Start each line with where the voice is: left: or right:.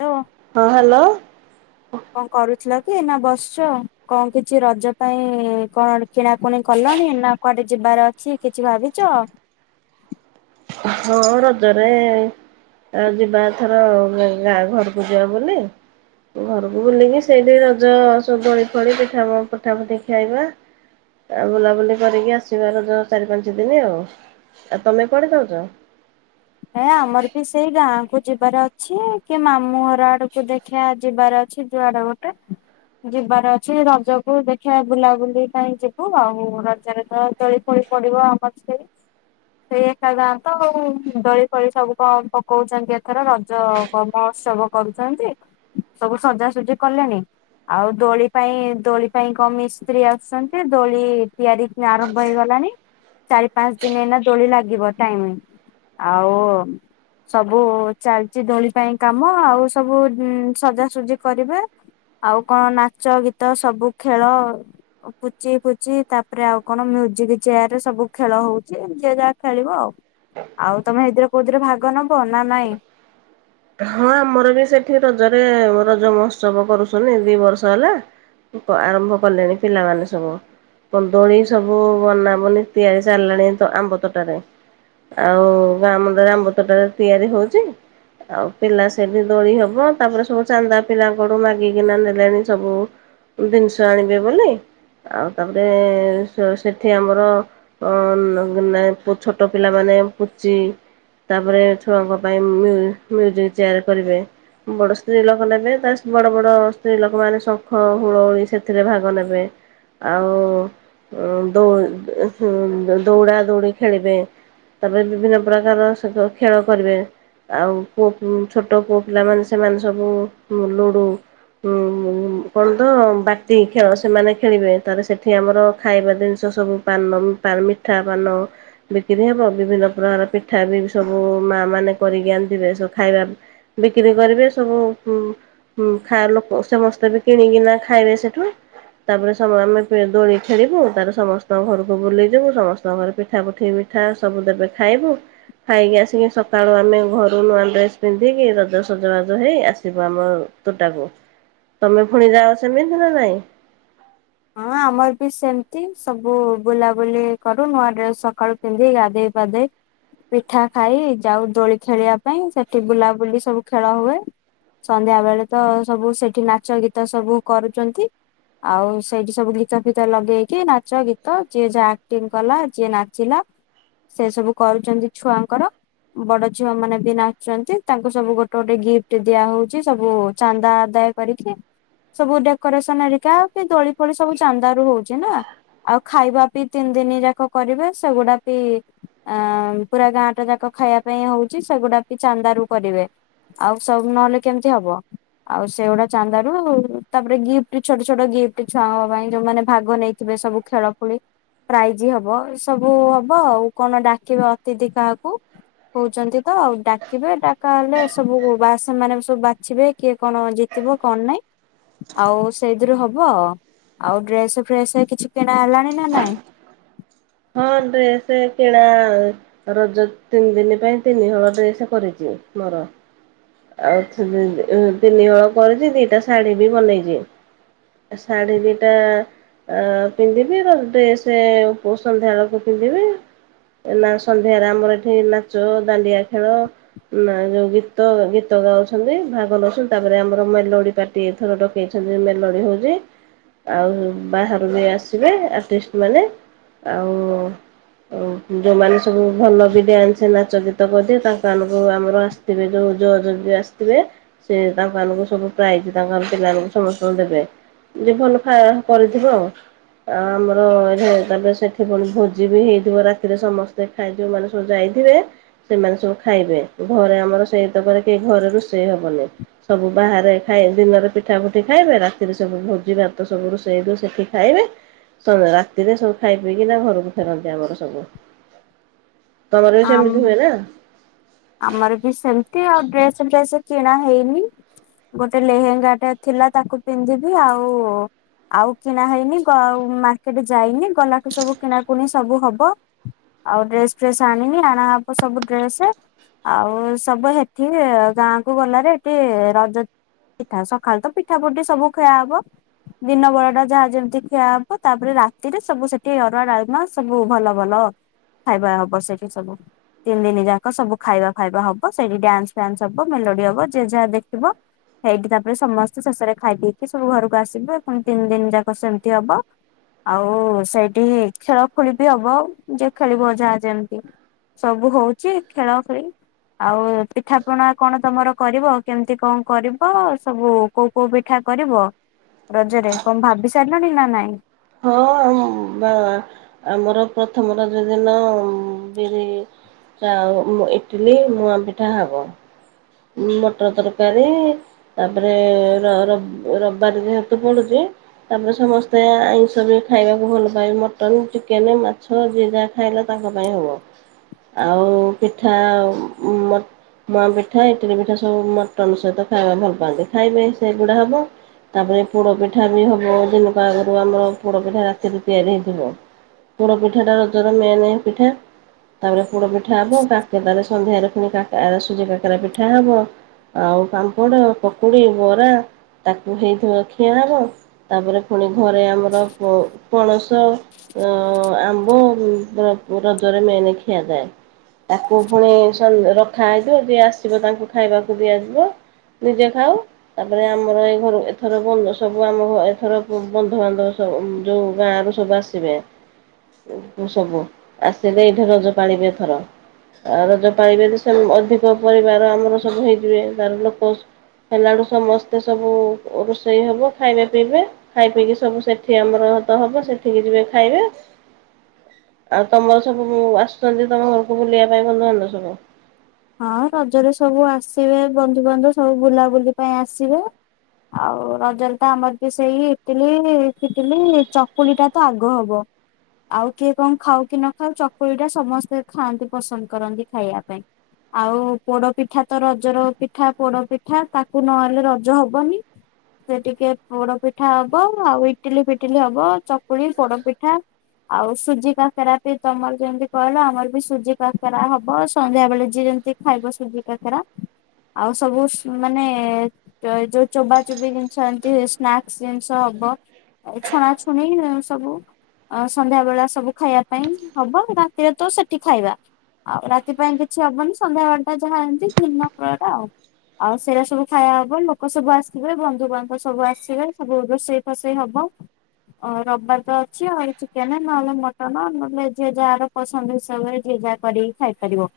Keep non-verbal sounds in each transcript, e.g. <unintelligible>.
left: Hello
right: ହଁ hello.
left: କଣ କରୁଥିଲ କି, ନା ବସିଚ କଣ କିଛି ରଜ ପାଇଁ କଣ କିଣାକୁଣି କଲଣି ନା କୁଆଡେ ଯିବାର ଅଛି କିଛି ଭାବିଚ।
right: ହଁ ରଜରେ ଆଉ ଯିବା ଏଥର ଗାଁ ଘରୁକୁ ଯିବା ବୋଲି ଘରୁକୁ ବୁଲିକି ସେଇଠି ରଜ <unintelligible> ପିଠା ପଠା ଫୁଟି ଖାଇବା। ଆଉ ବୁଲାବୁଲି କରିକି ଆସିବା ରଜ ଚାରି ପାଞ୍ଚ ଦିନ ଆଉ, ଆଉ ତମେ କୁଆଡେ ଯାଉଛ?
left: ହେ ଆମର ବି ସେଇ ଗାଁ କୁ ଯିବାର ଅଛି କି ମାମୁଁ ଘର ଆଡକୁ <unintelligible> ଖିଆ ଯିବାର ଅଛି ଯୁଆଡେ ଗୋଟେ ଯିବାର ଅଛି ରଜକୁ ଦେଖିବା ବୁଲାବୁଲି ପାଇଁ ଯିବୁ ଆଉ ରଜରେ ତ ପଳି ପଡିବ ଆମର ସେ ସେଇ ଏକା ଯାଆନ୍ତ ଆଉ। ଦୋଳି ଫୋଳି ସବୁ କଣ ପକଉଚନ୍ତି ଏଥର ରଜ ମହୋତ୍ସବ କରୁଚନ୍ତି। ସବୁ ସଜାସଜି କଲେଣି? ଆଉ ଦୋଳି ପାଇଁ ଦୋଳି ପାଇଁ କଣ ମିସ୍ତ୍ରୀ ଆସୁଚନ୍ତି ଦୋଳି ତିଆରି ଆରମ୍ଭ ହେଇଗଲାଣି ଚାରି ପାଞ୍ଚ ଦିନ ହେଇନା ଦୋଳି ଲାଗିବ ଟାଇମ୍। ଆଉ ସବୁ ଚାଲିଚି ଦୋଳି ପାଇଁ କାମ ଆଉ ସବୁ ସଜାସଜି କରିବେ। ଆଉ କଣ ନାଚ ଗୀତ ସବୁ ଖେଳ ପୁଚି ଫୁଚି ତାପରେ ଆଉ କଣ ମ୍ୟୁଜିକ୍ ଚେୟାର ରେ ସବୁ ଖେଳ ହଉଚି ଯିଏ ଯାହା ଖେଳିବ ଆଉ। ଆଉ ତମେ ଏଇଥିିରେ କଉଥିିରେ ଭାଗ ନବ ନା ନାଇଁ?
right: ହଁ ଆମର ବି ସେଠି ରଜରେ ରଜ ମହୋତ୍ସବ କରୁଛନ୍ତି, ଦି ବର୍ଷ ହେଲା। ଆରମ୍ଭ କଲେଣି ପିଲାମାନେ ସବୁ। କନ୍ଦଳୀ ସବୁ ବନାବନି ତିଆରି ସାରିଲାଣି ତ ଆମ୍ବ ତଟାରେ। ଆଉ ଗାଁ ମୁଣ୍ଡରେ ଆମ୍ବ ତଟାରେ ତିଆରି ହଉଛି। ଆଉ ପିଲା ସେଠି ଦୋଳି ହବ ତାପରେ ସବୁ ଚାନ୍ଦା ପିଲାଙ୍କଠୁ ମାଗିକିନା ନେଲେଣି ସବୁ ଜିନିଷ ଆଣିବେ ବୋଲି ଆଉ ତାପରେ ସେଠି ଆମର ଅ <unintelligible> ଛୋଟ ପିଲା ମାନେ ପୁଚି ତାପରେ ଛୁଆଙ୍କ ପାଇଁ ମିୟୁଜିକ୍ ଚେୟାର କରିବେ। ବଡ ସ୍ତ୍ରୀ ଲୋକ ନେବେ ତା ବଡ-ବଡ ସ୍ତ୍ରୀ ଲୋକମାନେ ଶଙ୍ଖ ହୁଳହୁଳି ସେଥିରେ ଭାଗ ନେବେ। ଆଉ <unintelligible> ଦୌଡ଼ା ଦୌଡ଼ି ଖେଳିବେ। ତାପରେ ବିଭିନ୍ନ ପ୍ରକାର ସହିତ ଖେଳ କରିବେ ଆଉ <unintelligible> ଛୋଟ ପୁଅ ପିଲାମାନେ ସେମାନେ ସବୁ ଲୁଡ଼ୁ ଉଁ କଣ ତ ବାଟି ଖେଳ ସେମାନେ ଖେଳିବେ, ତାହଲେ ସେଠି ଆମର ଖାଇବା ଜିନିଷ ସବୁ ପାନମ୍ <unintelligible> ମିଠା ପାନ ବିକ୍ରି ହବ ବିଭିନ୍ନ ପ୍ରକାର ପିଠା ବି ସବୁ ମା ମାନେ କରିକି ଆଣିଥିବେ <unintelligible> ଖାଇବା ବିକ୍ରି କରିବେ ସବୁ ହୁଁ ଖାଆ ଲୋକ ସମସ୍ତେ ବି କିଣିକିନା ଖାଇବେ ସେଠୁ। ତାପରେ <unintelligible> ଆମେ ଦୋଳି ଖେଳିବୁ ତାପରେ ସମସ୍ତଙ୍କ ଘରକୁ ବୁଲିଯିବୁ ସମସ୍ତଙ୍କ ଘରେ ପିଠା ପଠେଇ ପିଠା ସବୁ ଦେବେ ଖାଇବୁ ଖାଇକି ଆସି ସକାଳୁ ଆମେ ଘରୁ ନୂଆ ଡ୍ରେସ୍ ପିନ୍ଧିକି ରଜ ସଜବାଜ ହେଇ ଆସିବୁ ଆମ ତୋଟାକୁ। ତମେ ପୁଣି ଯାଅ ସେମିତି ନା ନାଇଁ?
left: ହଁ ଆମର ବି ସେମ୍ତି ସବୁ ବୁଲାବୁଲି କରୁ ନୂଆ ଡ୍ରେସ୍ ସକାଳୁ ପିନ୍ଧି ଗାଧୋଇ ପାଧେଇ ପିଠା ଖାଇ ଯାଉ ଦୋଳି ଖେଳିବା ପାଇଁ ସେଠି ବୁଲାବୁଲି ସବୁ ଖେଳ ହୁଏ। ସନ୍ଧ୍ୟା ବେଳେ ତ ସବୁ ସେଠି ନାଚ ଗୀତ ସବୁ କରୁଚନ୍ତି, ଆଉ ସେଇଠି ସବୁ ଗୀତ ଫିିତ ଲଗେଇକି ନାଚ ଗୀତ ଯିଏ ଯାହା ଆକ୍ଟିଂ କଲା ଯିଏ ନାଚିଲା ସେ ସବୁ କରୁଚନ୍ତି ଛୁଆଙ୍କର। ବଡ ଝିଅ ମାନେ ବି ନାଚୁ ଚନ୍ତି ତାଙ୍କୁ ସବୁ ଗୋଟେ ଗୋଟେ ଗିଫ୍ଟ ଦିଆ ହଉଚି ସବୁ ଚାନ୍ଦା ଆଦାୟ। କରିକି ସବୁ ଡେକୋରେସନ ହେଳିକା କି ଦୋଳି ଫୋଳି ସବୁ ଚାନ୍ଦା ରୁ ହଉଛି ନା। ଆଉ ଖାଇବା ବି ତିନି ଦିନ ଯାକ କରିବେ ସେଗୁଡା ବି। ଆ ପୁରା ଗାଁ ଟା ଯାକ ଖାଇବା ପାଇଁ ହଉଚି ସେଗୁଡାକ ଚାନ୍ଦାରୁ କରିବେ। ଆଉ ସବୁ ନହେଲେ କେମିତି ହବ। ଆଉ ସେଗୁଡା ଚାନ୍ଦାରୁ ତାପରେ ଗିଫ୍ଟ ଛୋଟ ଛୋଟ ଗି ଏ ଛୁଆଙ୍କ ପାଇଁ ଯୋଉମାନେ ଭାଗ ନେଇଥିବେ ସବୁ ଖେଳ ଖୁଳି। ପ୍ରାଇଜ ହବ ଏ ସବୁ ହବ ଆଉ କଣ ଡାକିବେ ଅତିଥିି କାହାକୁ। ହଉଚନ୍ତି ତ ଆଉ ଡାକିବେ ଡାକା ହେଲେ ସବୁ ବା ସେମାନେ ସବୁ ବାଛିବେ କିଏ କଣ ଜି ତିବ କଣ ନାଇଁ ଆଉ ସେଇଥିରୁ ହ ହବ ଆଉ ଡ୍ରେସ ଫ୍ରେସ କିଛି କିଣା ହେଲାଣି ନା ନାଇଁ।
right: ହଁ ଡ୍ରେସ କିଣା। ରଜ ତିନି ଦିନି ପାଇଁ ତିନି ହଳ ଡ୍ରେସ କରିଦିଅ ମୋର। ଆଉ ତିନି ହ ତିନି ହଳ କରୁଛି ଦିଟା ଶାଢୀ ବି ବନେଇଚି। ଶାଢ଼ୀ ଦିଇଟା। ଆ ପିନ୍ଧିବି ଡ୍ରେସ ପୋ ସନ୍ଧ୍ୟାଳକୁ ପିନ୍ଧିବି। ନା ସନ୍ଧ୍ୟାରେ ଆମର ଏଠି ନାଚ ଦାଣ୍ଡିଆ ଖେଳ ନା ଯୋଉ ଗୀତ ଗୀ ଗୀତ ଗାଉଛନ୍ତି ଭାଗ ନଉଛୁ ତାପରେ ଆମର ମେଲୋଡି ପାଟି ଏଥର ଡକେଇଛନ୍ତି ମେଲୋଡି ହଉଛି। ଆଉ ବାହାରୁ ବି ଆସିବେ ଆର୍ଟିଷ୍ଟ ମାନେ ଆଉ। ଆଉ ଯୋଉମାନେ ସବୁ ଭଲ ବି ଡ୍ୟାନ୍ସ ନାଚ ଗୀତ କରିବେ ତାଙ୍କ ମାନଙ୍କୁ ଆମର। ତିବେ ଯୋ ଯୋ ଯୋ। ଯିଏ ଆସିଥିବେ ସେ ତାଙ୍କ ମାନଙ୍କୁ ସବୁ ପ୍ରାଇଜ ତାଙ୍କ ଆମ ପିଲାମାନଙ୍କୁ ସମସ୍ତଙ୍କୁ ଦେବେ। ଯେ ଭଲ ଖାଇବା କରିଥିବ ଆଉ। ଆ ଆମର ଏଠି ତାପରେ ସେଠି ଭୁଣି ଭୋଜି ବି ହେଇଥିବ ରାତିରେ ସମସ୍ତେ। ଏଇ ଯୋଉଁମାନେ ସବୁ ଯାଇଥିବେ ସେମାନେ ସବୁ ଖାଇବେ ଘରେ ଆମର ସେଇତକରେ। ଏ ଘର ରୋଷେଇ ହବନି। ସବୁ ବାହାରେ ଖାଇ ଦିନରେ ପିଠା ପୁଠି ଖାଇବେ ରାତିରେ ସବୁ ଭୋଜି ଭାତ ସବୁ ରୋଷେଇରୁୁ ସେଠି ଖାଇବେ। କଣ ରାତିରେ ସବୁ ଖାଇ ପିଇକିନା ଘରକୁ ଫେରନ୍ତି ଆମର ସବୁ। ତମର ବି
left: ଆମ୍
right: ସେମିତି ହୁଏ ନା।
left: ଆମର ବି ସେମିତି ଆଉ ଡ୍ରେସ ଫ୍ରେସ କିଣା ହେଇନି। ଗୋଟେ ଲେହେଙ୍ଗାଟେ ଥିଲା ତାକୁ ପିନ୍ଧିବି ଆଉ। ଆଉ କିଣା ହେଇନି ଗ ମାର୍କେଟ ଯାଇନି ଗଲାଠୁ ସବୁ କିଣାକୁଣି ସବୁ ହବ। ଆଉ ଡ୍ରେସ ଫ୍ରେସ ଆଣିନି ଆଣା ହବ ସବୁ ଡ୍ରେସ। ଆଉ ସବୁ ହେଠି ଗାଁ କୁ ଗଲାରେ ଏଠି ରଜ। ପିଠା ସକାଳୁ ତ ପିଠା ପୁଠି ସବୁ ଖିଆ ହବ। ଦିନ ବଳଟା ଯାହା ଯେମିତି ଖିଆ ହବ ତାପରେ ରାତିରେ ସବୁ ସେଠି ଅରୁଆ ଡାଲମା ସବୁ ଭଲ ଭଲ। ଖାଇବା ହବ ସେଠି ସବୁ ତିନି ଦିନି ଯାକ ସବୁ। ଖାଇବା ଫାଇବା ହବ ସେଇଟି ଡ୍ୟାନ୍ସ ଫ୍ୟାନ୍ସ ହବ ମେଲୋଡି ହବ ଯେ ଯା ଦେଖିବ। ହେଇଟି ତାପରେ ସମସ୍ତେ ଶେଷରେ ଖାଇ ପିଇକି ସବୁ ଘରକୁ ଆସିବେ ପୁଣି ତିନି ଦିନି ଯାକ ସେମିତି ହବ। ଆଉ ସେଇଠି ହିଁ ଖେଳ ଖେଳି ବି ହବ ଯେ ଖେଳିବ ଯାହା ଯେମିତି। ସବୁ ହଉଚି ଖେଳ ଖେଳି। ଆଉ ପିଠା ପଣା କଣ ତମର କରିବ କେମିତି କଣ କରିବ ସବୁ। କୋଉ କୋଉ ପିଠା କରିବ ରଜରେ କଣ ଭାବି ସାରିଲଣି ନା ନାଇଁ।
right: ହଁ। ଆମର ପ୍ରଥମ ଯେଉଦିନ ବିରି ଚାଉଳ ଇଟଲି ମୁଆ ପିଠା ହବ। ମଟର ତରକାରୀ। ତାପରେ ରବିବାରରେ ହେତୁ ପଡୁଛି। ଆମେ ସମସ୍ତେ ଆଇଁଷ ବି ଖାଇବାକୁ ଭଲ ମଟନ୍ ଚିକେନ୍ ମାଛ ଯିଏ ଯାହା ଖାଇବା ଟା ସବୁ ହବ। ଆଉ ପିଠା ମ ମୁଆଁ ପିଠା ଇଟିଲି ପିଠା ସବୁ ମଟନ୍ ସହିତ ଖାଇବା ଭଲ ପାଆନ୍ତି ଖାଇବେ ସେଇଗୁଡ଼ା ହବ। ତାପରେ ପୋଡ଼ପିଠା ବି ହେବ ଦିନୁଟେ ଆଗରୁ ଆମେ ପୋଡ଼ପିଠା ରାତିରୁ ତିଆରି ହେବ ପୋଡ଼ ପିଠା ଟା ରଜର ମେନ୍ ପିଠା। ତାପରେ ପୋଡ଼ ପିଠା ହବ କାକ ତାଲେ ସନ୍ଧ୍ୟାରେ ପୁଣି ସୁଜି କାକରା ପିଠା ହବ। ଆଉ ପାମ୍ପଡ଼ ପକୁଡ଼ି ବରା। ତାକୁ ହେଇଥିବ ଖିଆ ହବ ତାପରେ ପୁଣି ଘରେ ଆମର ପଣସ ଅ ଆମ୍ବ ରଜରେ ମେନ୍ ଖିଆଯାଏ। ତାକୁ ପୁଣି ରଖା ହେଇଯିବ ଯିଏ ଆସିବ ତାଙ୍କୁ ଖାଇବାକୁ ଦିଆଯିବ। ନିଜେ ଖାଉ। ତାପରେ ଆମର ଏଇ ଘରୁ ଏଥର ସବୁ ଆମ ଏଥର ବନ୍ଧୁବାନ୍ଧବ ସବୁ ଯୋଉ ଗାଁରୁ ସବୁ ଆସିବେ। ସବୁ ଆସିବେ ଏଇଠି ରଜ ପାଳିବେ ଏଥର। ଆଉ ରଜ ପାଲିବେ ତ ସେ ଅଧିକ ପରିବାର ଆମର ସବୁ ହେଇଯିବେ ତାର ଲୋକ। ହେଲାଆଳୁକୁ ସମସ୍ତେ ସବୁ ରୋଷେଇ ହବ ଖାଇବା ପିଇବେ। ଖାଇ ପିଇକି ସବୁ ସେଠି ଆମର ହତା ହବ ସେଠିକି ଯିବେ ଖାଇବେ। ଆଉ ତମର ସବୁ ଆସୁଛନ୍ତି ତମ ଘରକୁ ବୁଲିବା ପାଇଁ ବନ୍ଧୁବାନ୍ଧବ ସବୁ?
left: ହଁ ରଜରେ ସବୁ ଆସିବେ ବନ୍ଧୁବାନ୍ଧବ ସବୁ ବୁଲାବୁଲି ପାଇଁ ଆସିବେ। ଆଉ ରଜଲ ତ ଆମର ସେଇ ଇଟିଲି ଫିଟିଲି ଚକୁଳି ଟା ତ ଆଗ ହବ। ଆଉ କିଏ କଣ ଖାଉ କି ନ ଖାଉ ଚକୁଳି ଟା ସମସ୍ତେ ଖାଆନ୍ତି ପସନ୍ଦ କରନ୍ତି ଖାଇବା ପାଇଁ। ଆଉ ପୋଡ଼ ପିଠା ତ ରଜର ପିଠା ପୋଡ଼ ପିଠା ତାକୁ ନହଲେ ରଜ ହବନି। ସେ ଟିକେ ପୋଡ଼ ପିଠା ହବ ଆଉ ଇଟିଲି ଫିଟିଲି ହବ ଚକୁଳି ପୋଡ଼ ପିଠା। ଆଉ ସୁଜି କାକରା ବି ତମର ଯେମିତି କହିଲ ଆମର ବି ସୁଜି କାକରା ହବ ସନ୍ଧ୍ୟାବେଳେ ଯିଏ ଯେମତି ଖାଇବ ସୁଜି କାକରା ଆଉ ସବୁ ମାନେ ଯୋଉ ଚୋବା ଚୋବି ଜିନିଷ ଏମିତି ସ୍ନାକ୍ସ ଜିନିଷ ହବ। ଆଉ ଛଣା ଛୁଣି ସବୁ ଆ ସନ୍ଧ୍ୟା ବେଳା ସବୁ ଖାଇବା ପାଇଁ ହବ ରାତିରେ ତ ସେଠି ଖାଇବା। ଆଉ ରାତି ପାଇଁ କିଛି ହବନି ସନ୍ଧ୍ୟା ବେଳେ ପାଇଁ ଯାହା ଏମିତି ଦିନ କଳଟା ଆଉ। ଆଉ ସେଇଟା ସବୁ ଖାଇବା ହବ ଲୋକ ସବୁ ଆସିବେ ବନ୍ଧୁବାନ୍ଧ ସବୁ ଆସିବେ ସବୁ ରୋଷେଇ ରୋଷେଇ ହବ। ଆଉ ରବିବାର ତ ଅଛି ଚିକେନ୍ ନହେଲେ ମଟନ୍ ନହେଲେ ଯିଏ ଯାହାର ପସନ୍ଦ ହିସାବରେ ଯିଏ ଯାହା କରିି ଖାଇପାରିବ।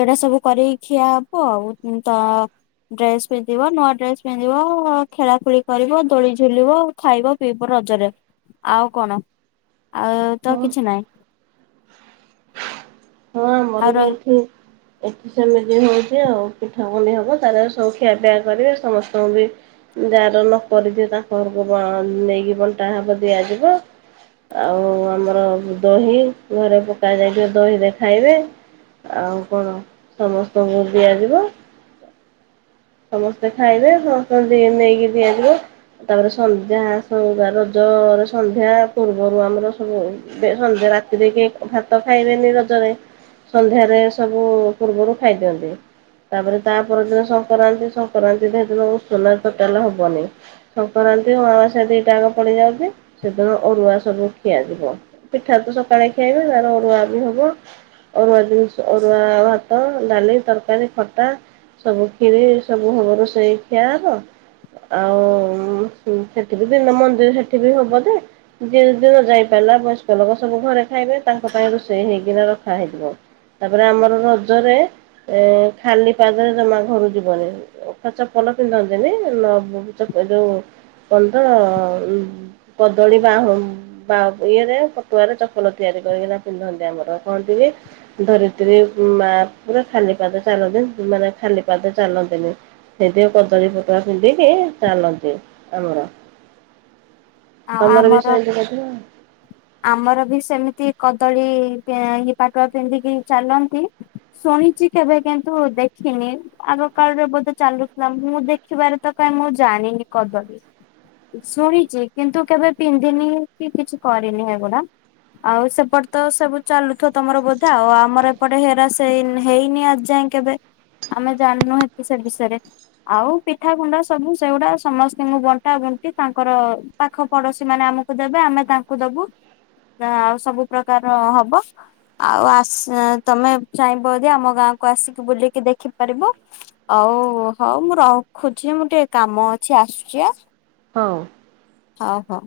left: ଏଇଟା ସବୁ କରି ଖିଆ ହବ ଆଉ ଡ୍ରେସ୍ ପିନ୍ଧିବ ନୂଆ ଡ୍ରେସ୍ ପିନ୍ଧିବ ଖେଳାଖେଳି କରିବ ଦୋଳି ଝୁଲିବ। ଖାଇବା ପିଇବ ରଜରେ ଆଉ କଣ ଆଉ ତ
right: ହଁ।
left: କିଛି ନାହିଁ।
right: ହଁ
left: ଆଉ
right: ଆମର
left: ର
right: ବି ଏଠି। ଏତି ସେମିତି ହଉଛି ଆଉ ପିଠା ପନି ହବ ତାର ସବୁ ଖିଆପିଆ କରିବେ ସମସ୍ତଙ୍କୁ ବି <inaudible> ଯାହାର ଲୋକଥିବେ ତାଙ୍କ ଘରକୁ ନେଇକି ବଣ୍ଟା ହବ ଦିଆଯିବ। ଆଉ ଆମର ଦହି ଘରେ ପକାଯାଇଥିବ ଦହି ଦେଖ। ଖାଇବେ ଆଉ କଣ ସମସ୍ତଙ୍କୁ ଦିଆଯିବ। ସମସ୍ତେ ଖାଇଲେ ସମସ୍ତଙ୍କୁ ନେଇକି ଦିଆଯିବ। ତାପରେ ସନ୍ଧ୍ୟା ସୁ ରଜରେ ସନ୍ଧ୍ୟା ପୂର୍ବରୁ ଆମର ସବୁ ସନ୍ଧ୍ୟା ରାତିରେ କି ଭାତ ଖାଇବେନି ରଜରେ। ସନ୍ଧ୍ୟାରେ ସବୁ ପୂର୍ବରୁ ଖାଇଦିଅନ୍ତି ତାପରେ ତା ପରଦିନ ସଂକ୍ରାନ୍ତି ସଂକ୍ରାନ୍ତି ଦେଇଦିନ ସୁନା ଟୋଟାଲେ ହବନି। ସଂକ୍ରାନ୍ତି ଅମାବାସ୍ୟା ଦୁଇଟାକ ପଡ଼ିଯାଉଛି ସେଦିନ ଅରୁଆ ସବୁ ଖିଆଯିବ। ପିଠା ତ ସକାଳେ ଖିଆବେ ନା ଅରୁୁଆ ବି ହବ। ଅରୁଆ ଜିନିଷ ଅରୁଆ ଭାତ ଡାଲି ତରକାରୀ ଖଟା ସବୁ କ୍ଷିରି ସବୁ ହବ ରୋଷେଇ ଖିଆହବ। ଆଉ ସେଠି ବି ବିନା ମନ୍ଦିର ସେଠି ବି ହବ ଯେ ଯେ ଦିନ ଯାଇପାରିଲା ବୟସ୍କ ଲୋକ ସବୁ ଘରେ ଖାଇବେ ତାଙ୍କ ପାଇଁ ରୋଷେଇ ହେଇକିନା ରଖା ହେଇଥିବ। ତାପରେ ଆମର ରଜରେ ଏ ଖାଲି ପାଦରେ ଜମା ଘରୁ ଯିବନି ଖଚ ପଲ ପିନ୍ଧନ୍ତିନି ଯୋଉ କଣତ କଦଳୀ ବାହ ବା ଇଏରେ ପଟୁଆରେ ଚପଲ ତିଆରି କରିକିନା ପିନ୍ଧନ୍ତି ଆମର କହନ୍ତି କି ଧରିତ୍ରୀ ମା ପୁରା ଖାଲି ପାଦ ଚାଲନ୍ତି ମାନେ ଖାଲି ପାଦ ଚାଲନ୍ତିନି ସେଠି କଦଳୀ ପୋଟକା ପିନ୍ଧିକି ଚାଲନ୍ତି ଆମର।
left: ଆଉ
right: ତମର ବି
left: ଆମର
right: ସେମତି କରୁଥିବ।
left: ଆମର ବି ସେମିତି କଦଳୀ ଇ ପାଟ ପିନ୍ଧିକି ଚାଲନ୍ତି। ଶୁଣିଛି କେବେ କିନ୍ତୁ ଦେଖିନି। ଆଗ କାଳରେ ବୋଧେ ଚାଲୁଥିଲା ମୁଁ ଦେଖିବାରେ ତ କାହିଁ ମୁଁ ଜାଣିନି କଦଳୀ ଶୁଣିଛି କିନ୍ତୁ କେବେ ପିନ୍ଧିନି କି କିଛି କରିନି ଏଗୁଡା। ଆଉ ସେପଟେ ତ ସବୁ ଚାଲୁଥ ତମର ବୋଧେ ଆଉ ଆମର ଏପଟେ ହେରାସ ହେଇନି ଆଜି ଯାଏ କେବେ ଆମେ ଜାଣିନୁହନ୍ତି ସେ ବିଷୟରେ। ଆଉ ପିଠାଗୁଣ୍ଡା ସବୁ ସେଗୁଡା ସମସ୍ତଙ୍କୁ ବଣ୍ଟା ବଣ୍ଟି ତାଙ୍କର ପାଖ ପଡୋଶୀ ମାନେ ଆମକୁ ଦେବେ ଆମେ ତାଙ୍କୁ ଦବୁ ଆଉ ସବୁ ପ୍ରକାର ହବ। ଆଉ ଆସ ତମେ ଚାହିଁବ ଯଦି ଆମ ଗାଁକୁ ଆସିକି ବୁଲିକି ଦେଖିପାରିବ। ହଉ ହଉ ମୁଁ ରଖୁଛି ମୁଁ ଟିକେ କାମ ଅଛି ଆସୁଛି ଆ
right: ହଉ।
left: ହଉ ହଉ।